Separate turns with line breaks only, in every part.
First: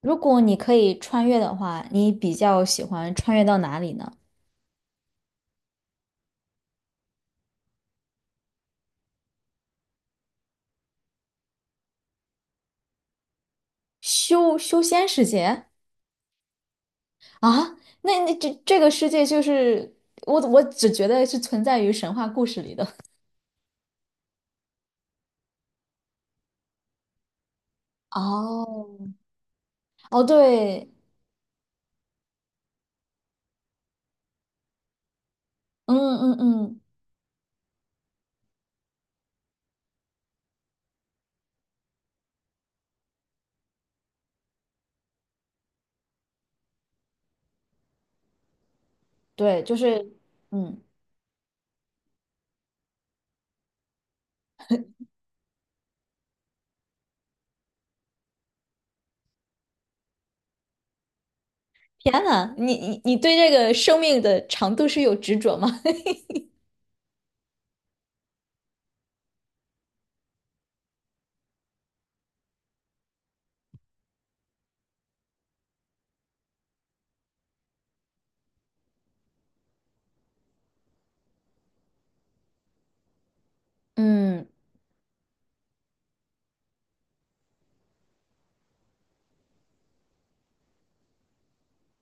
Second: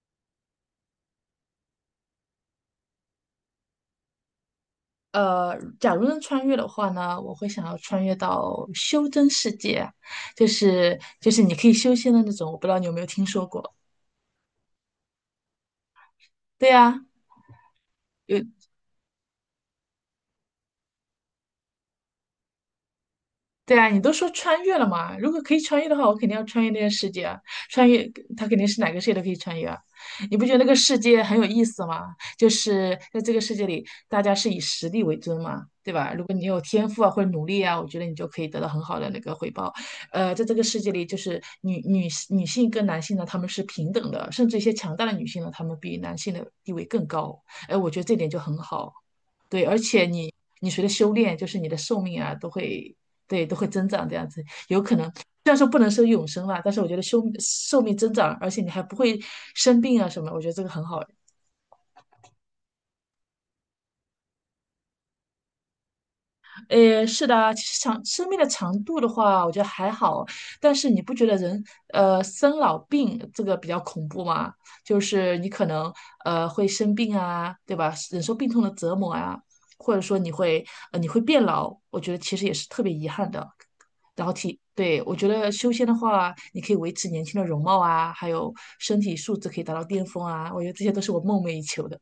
如果你可以穿越的话，你比较喜欢穿越到哪里呢？
假如能穿越的话呢，我会想要穿越到修真世界啊。就是你可以修仙的那种，我不知道你有没有听说过？
修仙世界
对呀，
啊？那那
有。
这这个世界就是我只觉得是存在于神话故事里的。
对啊，你都说穿越了嘛？如果可以穿越的话，我肯定要穿越那个世界啊！穿越，它肯定是哪个世界都
哦
可以穿越啊！
哦
你不觉得那个
对，
世界很有意思吗？就是在这个世界里，大家是以实力为尊嘛，对
嗯
吧？如果
嗯
你有
嗯，
天赋啊或者努力啊，我觉得你就可以得到很好的那个回报。在这个世界里，就是女性跟男性呢，他们是平等的，甚至一些强大的女性呢，她们比男性的地位更高。哎、我觉得这点就很好。
对，
对，
就
而且
是
你你
嗯，
随着修炼，就是你的寿命啊，都会对都会增长这样子，有可能虽然说不能说永生啦，但是我觉得寿命增长，而且你还不会生病啊什么，我觉得这个很好。
天呐，你对这个生命的长度是有执着吗？
诶，是的啊，其实长生命的长度的话，我觉得还好，但是你不觉得人生老病这个比较恐怖吗？就是你可能会生病啊，对吧？忍受病痛的折磨啊，或者说你会你会变老，我觉得其实也是特别遗憾的。然后
嗯。
体，对，我觉得修仙的话，你可以维持年轻的容貌啊，还有身体素质可以达到巅峰啊，我觉得这些都是我梦寐以求的。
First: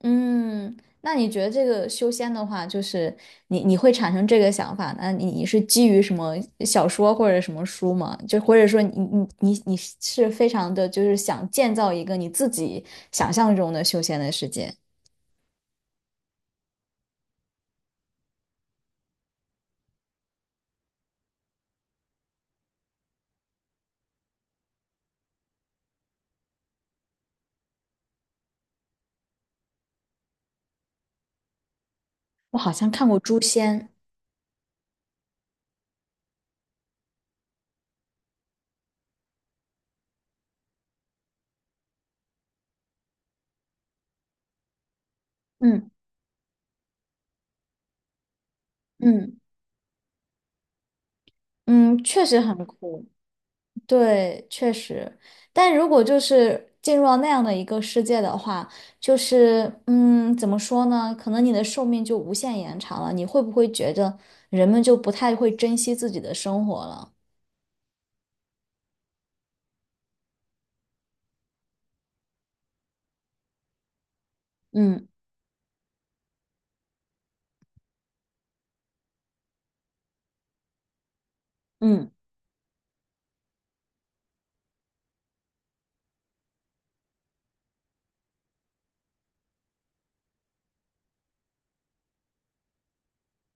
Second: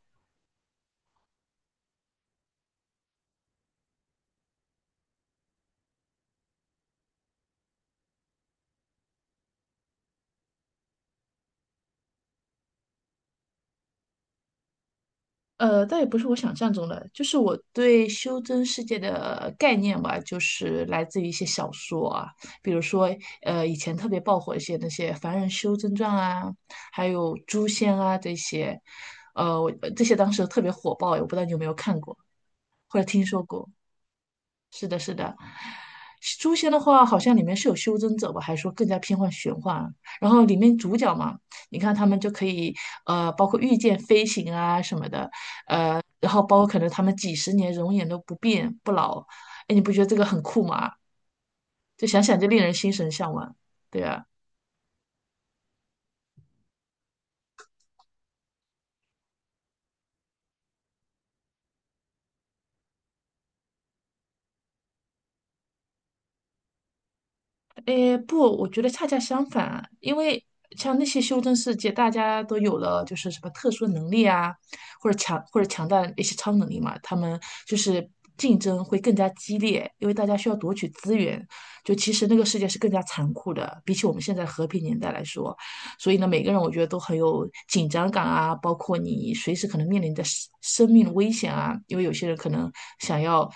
嗯，那你觉得这个修仙的话，就是你会产生这个想法，那你是基于什么小说或者什么书吗？就或者说你是非常的就是想建造一个你自己想象中的修仙的世界？
倒也不是我想象中的，就是我对修真世界的概念吧，就是来自于一些小说啊，比如说，以前特别爆火一些那些《凡人修真传》啊，还有《诛仙》啊这些，呃，我这些当时特别火爆，我不知道你有没有看过
我好像
或者
看过
听
《诛
说过。
仙》，
是的，是的，《诛仙》的话，好像里面是有修真者吧，还是说更加偏向玄幻啊？然后里面主角嘛，你看他们就可以，包括御剑飞行啊什么的。
嗯
然后包括可能他们几十年容颜都不变不老，
嗯
哎，你不觉得这个很酷吗？
嗯，
就想
确
想
实
就令
很
人心
酷。
神向往，对啊。
对，确实，但如果就是进入到那样的一个世界的话，就是嗯，怎么说呢？可能你的寿命就无限延长了。你会不会觉得人们就不太会珍惜自己的生活了？
诶，不，我觉得恰恰相反啊。因为像那些修真世界，大家都有了就是什么特殊能力啊，
嗯
或者强大的一些超能力嘛，他们就是竞争会更加激烈，因为大家需要夺取资源。就
嗯
其实那个世界是更加残酷的，比起我们现在和平年代来说，所以呢，每个人我觉得都很有紧张感啊，包括你随时可能面临的生命危险啊，因为有些人可能想要，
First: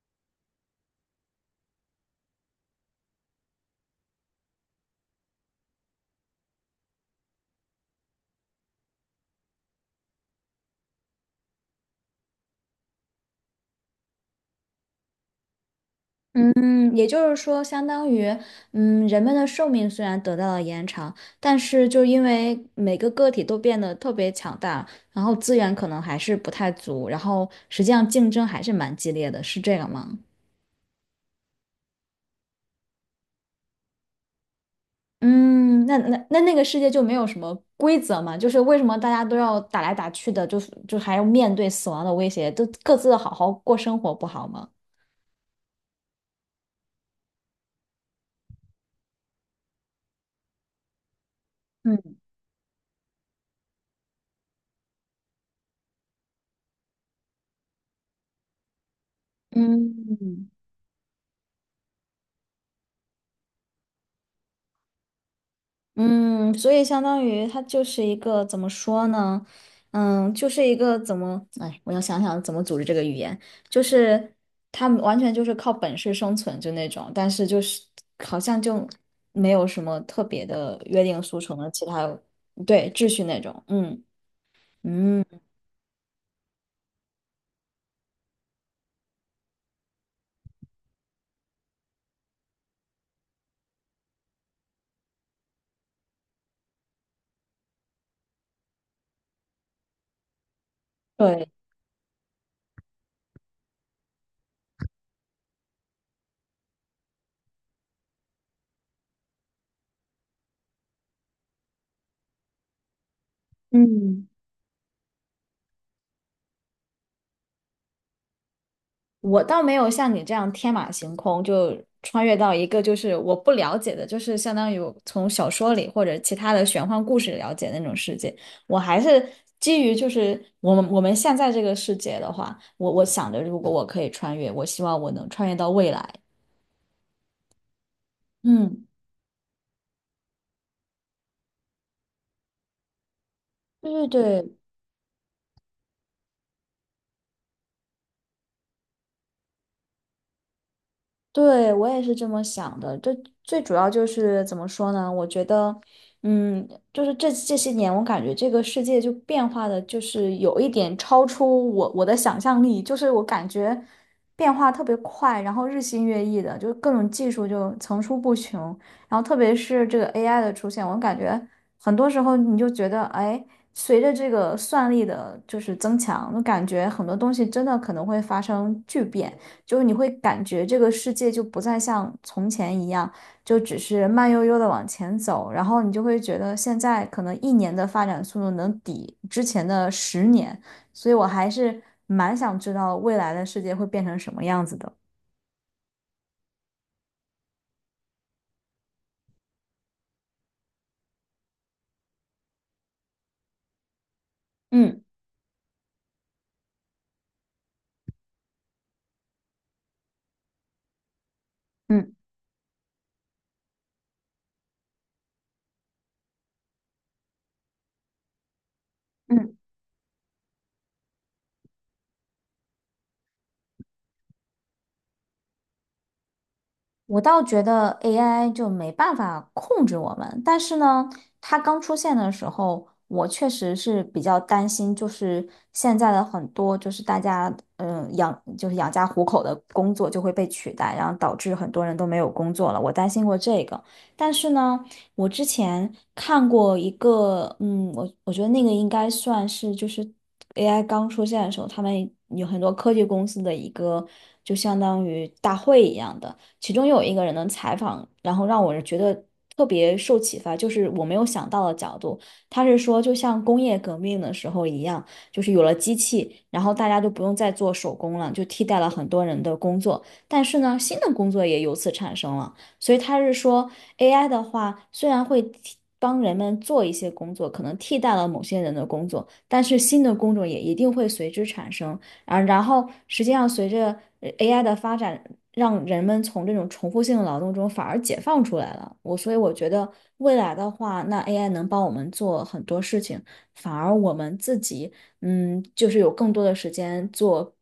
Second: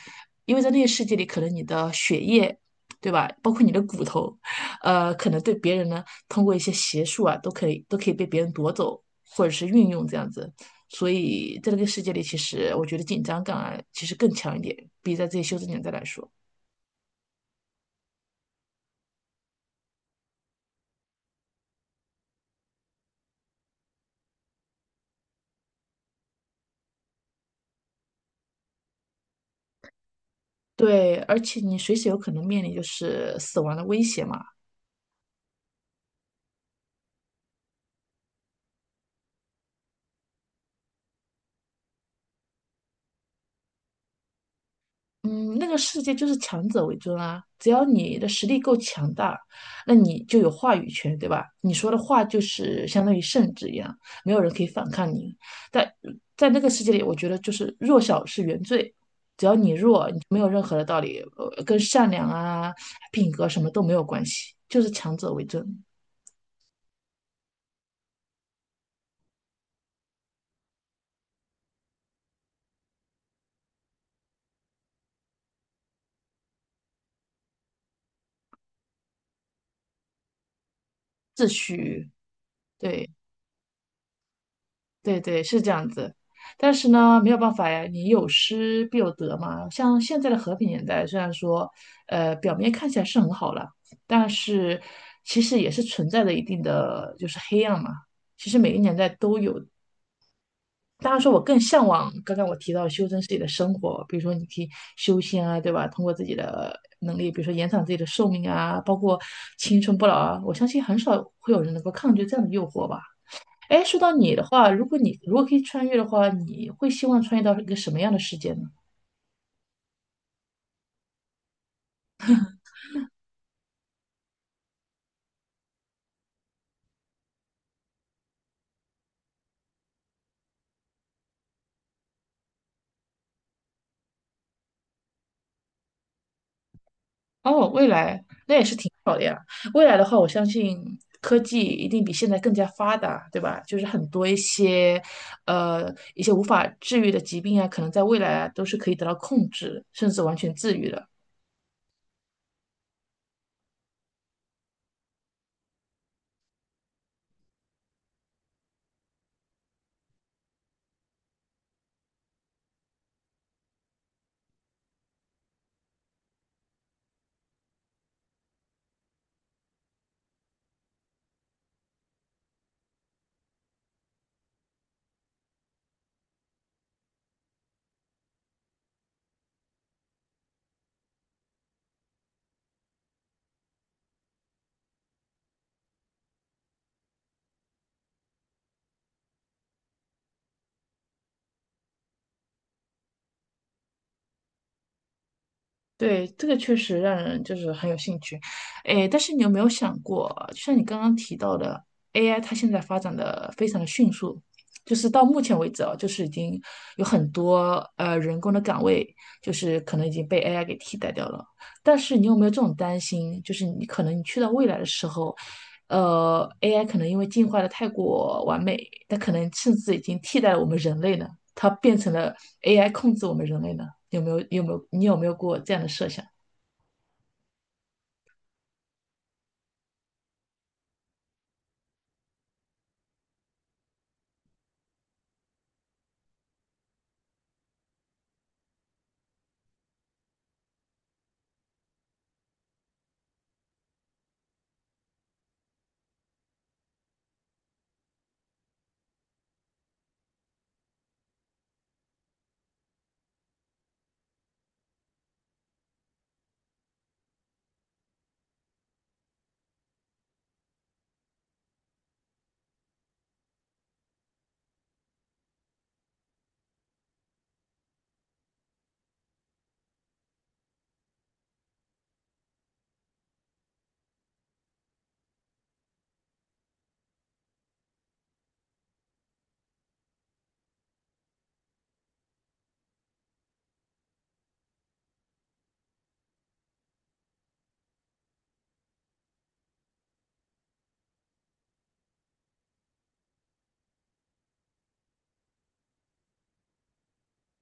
因为在那个世界里，可能你的血液。对吧？包括你的骨头，可能对别人呢，通过一些邪术啊，都可以被别人夺走，或者是运用这样子。所以在那个世界里，其实我觉得紧张感啊，其实更强一点，比在这些修真年代来说。
嗯，也就是说，相当于嗯，人们的寿命虽然得到了延长，但是就因为每个个体都变得特别强大，然后资源可能还是不太足，然后实际上竞争还是蛮激烈的，是这个吗？
对，而且你随时有可能面临就是死亡的威胁嘛。
嗯，那那个世界就没有什么规则嘛？就是为什么大家都要打来打去的，就是就还要面对死亡的威胁，都各自好好过生活不好吗？
嗯，那个世界就是强者为尊啊！只要你的实力够强大，那你就有话语权，对吧？你说的
嗯
话就是相当于圣旨一样，没有人可以反抗你。在在那个世界里，我觉得就是弱小是原罪，只要你弱，你没有
嗯
任何的道理，跟善良啊、品格什么都没有关系，就是强者为尊，
嗯，所以相当于它就是一个怎么说呢？嗯，就是一个怎么，哎，我要想想怎么组织这个语言，就是他们完全就是靠本事生存就那种，但是就是好像就没有什么特别的约定俗
秩
成的其他，
序，
对，秩
对。
序那种，嗯。
对
嗯，
对，是这样子。但是呢，没有办法呀，你有失必有得嘛。像现在的和平年代，虽然说，表面看起来是很好了，但是其实也是存在着一定的就是黑暗嘛。其实每个年代都有。当然说，我
对，
更向往刚刚我提到修真自己的生活，比如说你可以修仙啊，对吧？通过自己的能力，比如说延长自己的寿命啊，包括青春不老啊。我相信很少会有人能够抗拒这样的诱惑吧。哎，说到
嗯
你的话，如果你如果可以穿越的话，你会希望穿越到一个什么样的世界呢？
我倒没有像你这样天马行空，就穿越到一个就是我不了解的，就是相当于我从小说里或者其他的玄幻故事了解那种世界。我还是基于就是我们现在这个世界的话，我想着如果我可以穿越，我希望我能穿越到未来。
哦，未来，
嗯，
未来的话，我相信科技一定比现在更加发达，对吧？就是很
对对
多一
对。
些，一些无法治愈的疾病啊，可能在未来啊都是可以得到控制，甚至完全治愈的。
对，我也是这么想的。这最主要就是怎么说呢？我觉得，嗯，就是这些年，我感觉这个世界就变化的，就是有一点超出我的想象力。就是我感觉变化特别快，然后日新月异的，就是各种技术就层出不穷。然后特别是这个 AI 的出现，我感觉很多时候你就觉得，哎，随着这个算力的就是增强，我感觉很多东西真的可能会发生巨变。就是你会感觉这个世界就不再像从前一样，就只是慢悠悠的往前走，然后你就会觉得现在可能一年的发展速度能抵之前的十年，所以我还是蛮想知道未来的世界会变成什么样子的。
对，这个确实让人就是很有兴趣，诶，但是你有没有想过，就像你刚刚提到的，AI 它现在发展的非常的迅速，就
嗯
是到目前为止啊，就是已经有很多人工的岗位，就是可能已经被 AI 给替代掉了。但
嗯
是你有没有这种担心，就是你可能你去到未来的时候，AI 可能因为进化的太过完美，它可能
嗯。
甚至已经替代了我们人类呢？它变成了 AI 控制我们人类呢？有没有你有没有过这样的设想？
我倒觉得 AI 就没办法控制我们，但是呢，它刚出现的时候，我确实是比较担心，就是现在的很多就是大家养就是养家糊口的工作就会被取代，然后导致很多人都没有工作了，我担心过这个。但是呢，我之前看过一个，嗯，我觉得那个应该算是就是 AI 刚出现的时候，他们有很多科技公司的一个就相当于大会一样的。其中有一个人的采访，然后让我觉得特别受启发，就是我没有想到的角度。他是说，就像工业革命的时候一样，就是有了机器，然后大家就不用再做手工了，就替代了很多人的工作。但是呢，新的工作也由此产生了。所以他是说，AI 的话虽然会替帮人们做一些工作，可能替代了某些人的工作，但是新的工种也一定会随之产生。啊，然后实际上随着AI 的发展，让人们从这种重复性的劳动中反而解放出来了。我所以我觉得未来的话，那 AI 能帮我们做很多事情，反而我们自己嗯，就是有更多的时间做，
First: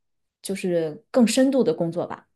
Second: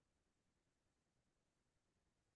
就是更深度的工作吧。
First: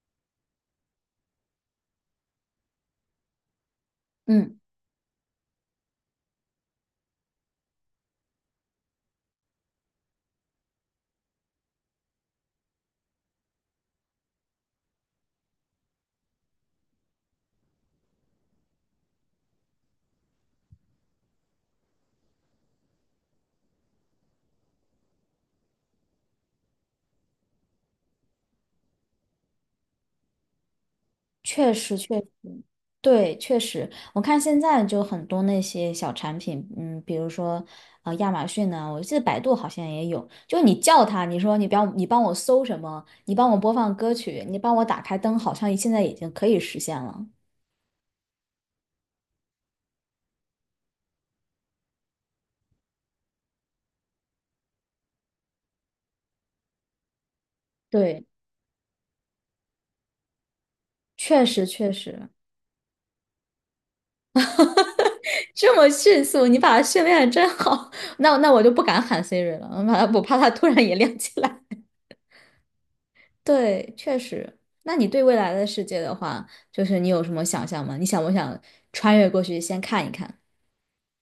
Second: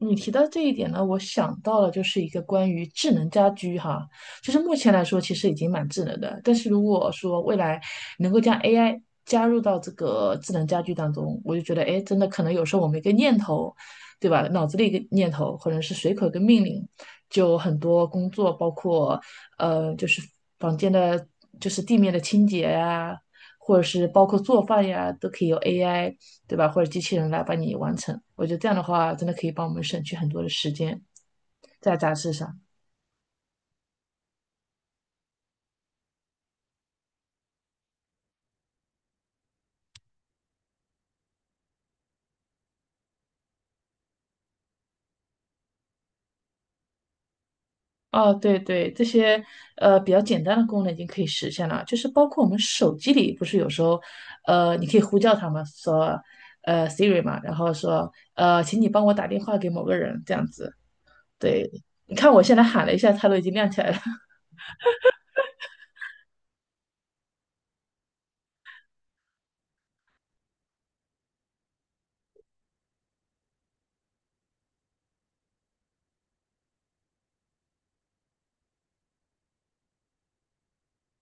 你提到这一点呢，我想到了就是一个关于智能家居哈，就
嗯，
是目前来说其实已经蛮智能的，但是如果说未来能够将 AI 加入到这个智能家居当中，我就觉得哎，诶真的可能有时候我们一个念头，对吧？脑子里一个念头，或者是随口一个命令，就很多工作，包括呃，就是房间的，就是地面的清洁呀、或者是包括做饭呀，都可以由 AI 对吧？或者机器人来帮你完成。我觉得这样的话，真的可以帮我们省去很多的时间
确实
在杂
确实。
志上。
对，确实，我看现在就很多那些小产品，嗯，比如说，亚马逊呢，我记得百度好像也有，就你叫它，你说你不要，你帮我搜什么，你帮我播放歌曲，你帮我打开灯，好像现在已经可以实现了。
哦，对对，这些比较简单的功能已经可以实现了，就是包括我们手机里不是有时候，你可以呼叫他们说，呃，Siri 嘛，然后说，
对，
请你帮我打电话给某个人这样子。
确实
对，
确
你
实，
看我现在喊了一下，它都已经亮起来了。
这么迅速，你把它训练的真好，那那我就不敢喊 Siri 了，我怕它突然也亮起来。对，确实。那你对未来的世界的话，就是你有什么想象吗？你想不想穿越过去先看一看？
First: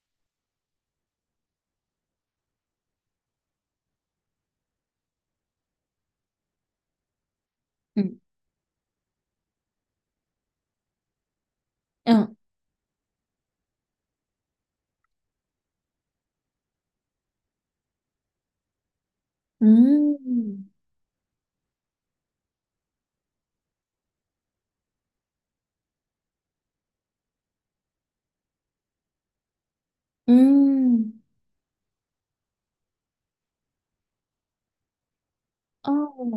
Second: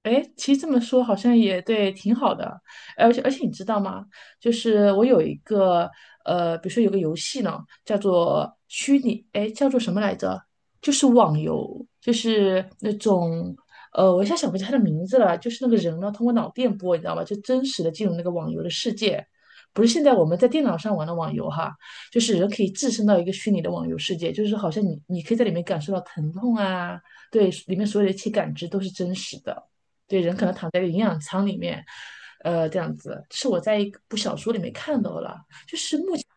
哎，其实这么说好像也对，挺好的。而且你知道吗？就是我有一个比如说有个游戏呢，叫
嗯
做虚拟，哎，叫做什么来着？就是网游，就
嗯
是那种我一下想不起来它的名字了。就是那个人呢，通过脑电波，你知道吗？就真实的进入那个网游的世界，不是现在我们在
嗯
电脑上玩的网游哈，就是人可以置身到一个虚拟的网游世界，就是好像你可以在里面感受到疼痛啊，对，里面所有的一切感知都是真实的。对，人可能躺在一个营
嗯，
养舱里面，这样子是我在一部小说里面看到了。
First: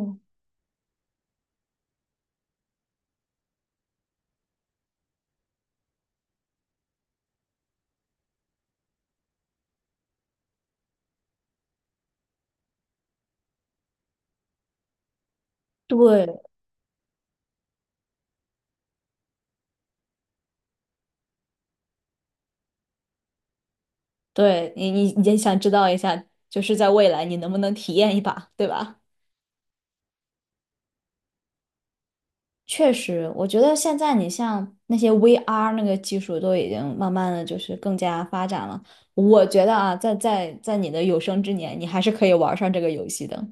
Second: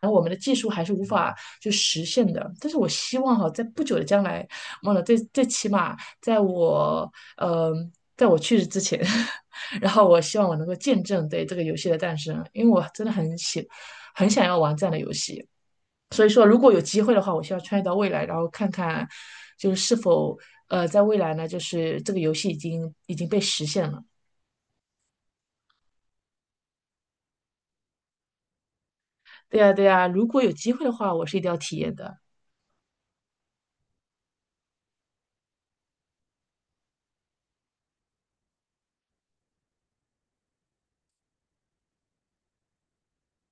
然后我们的技术还是无法就实现的，但是我希望哈，在不久的将来，忘了最最起码在我呃，在我去世之前，然后我希望我能够见证对这个游戏的诞生，因为我真的很喜很想要玩这样的游戏。所以
对
说，如果有机会的话，我希望穿越到未来，然后看看就是是否在未来呢，就是这个游戏已经被实现了。
对，你也想知道一下，就是在未来你能不能体验一把，对吧？
对呀，对呀，如果有机会的话，我是一定要体验的。
确实，我觉得现在你像那些 VR 那个技术都已经慢慢的就是更加发展了。我觉得啊，在你的有生之年，你还是可以玩上这个游戏的。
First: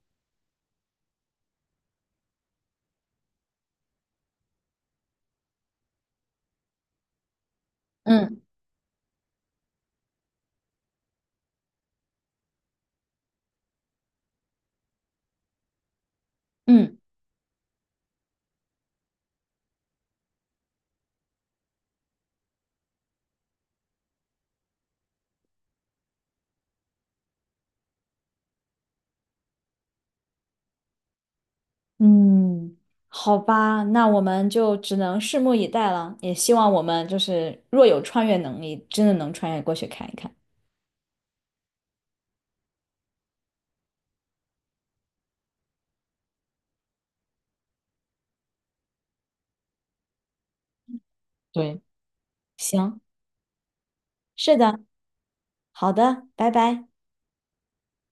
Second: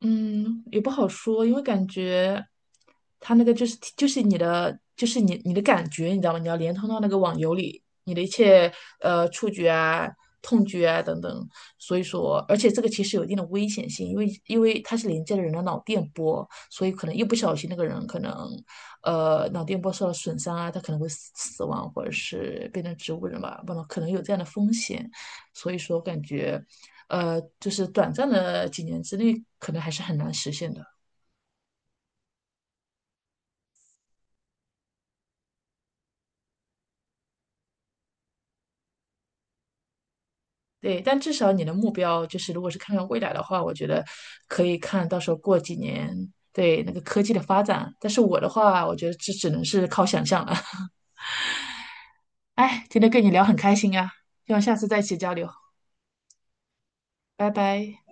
嗯，也不好说，因为感觉他那个就是你的就是你的感觉，你知道吗？你要连通到那个网游里，你的一
嗯
切触觉啊、痛觉啊等等。所以说，而且这个其实有一定的危险性，因为它是连接了人的脑电波，所以
嗯。
可能一不小心那个人可能脑电波受到损伤啊，他可能会死亡或者是变成植物人吧，不能可能有这样的风险。所以说，感觉。就是短暂的几年之内，可能还是很难实现的。
嗯，好吧，那我们就只能拭目以待了。也希望我们就是若有穿越能力，真的能穿越过去看一看。
对，但至少你的目标就是，如果是看看未来的话，我觉得可以看到时候过几年对那个科技的发展。但是我的话，我觉得这只能是靠想象了。
对，
哎，
行，
今天跟你聊很开心啊，希
是
望下
的，
次再一起交流，
好的，拜拜。
拜拜。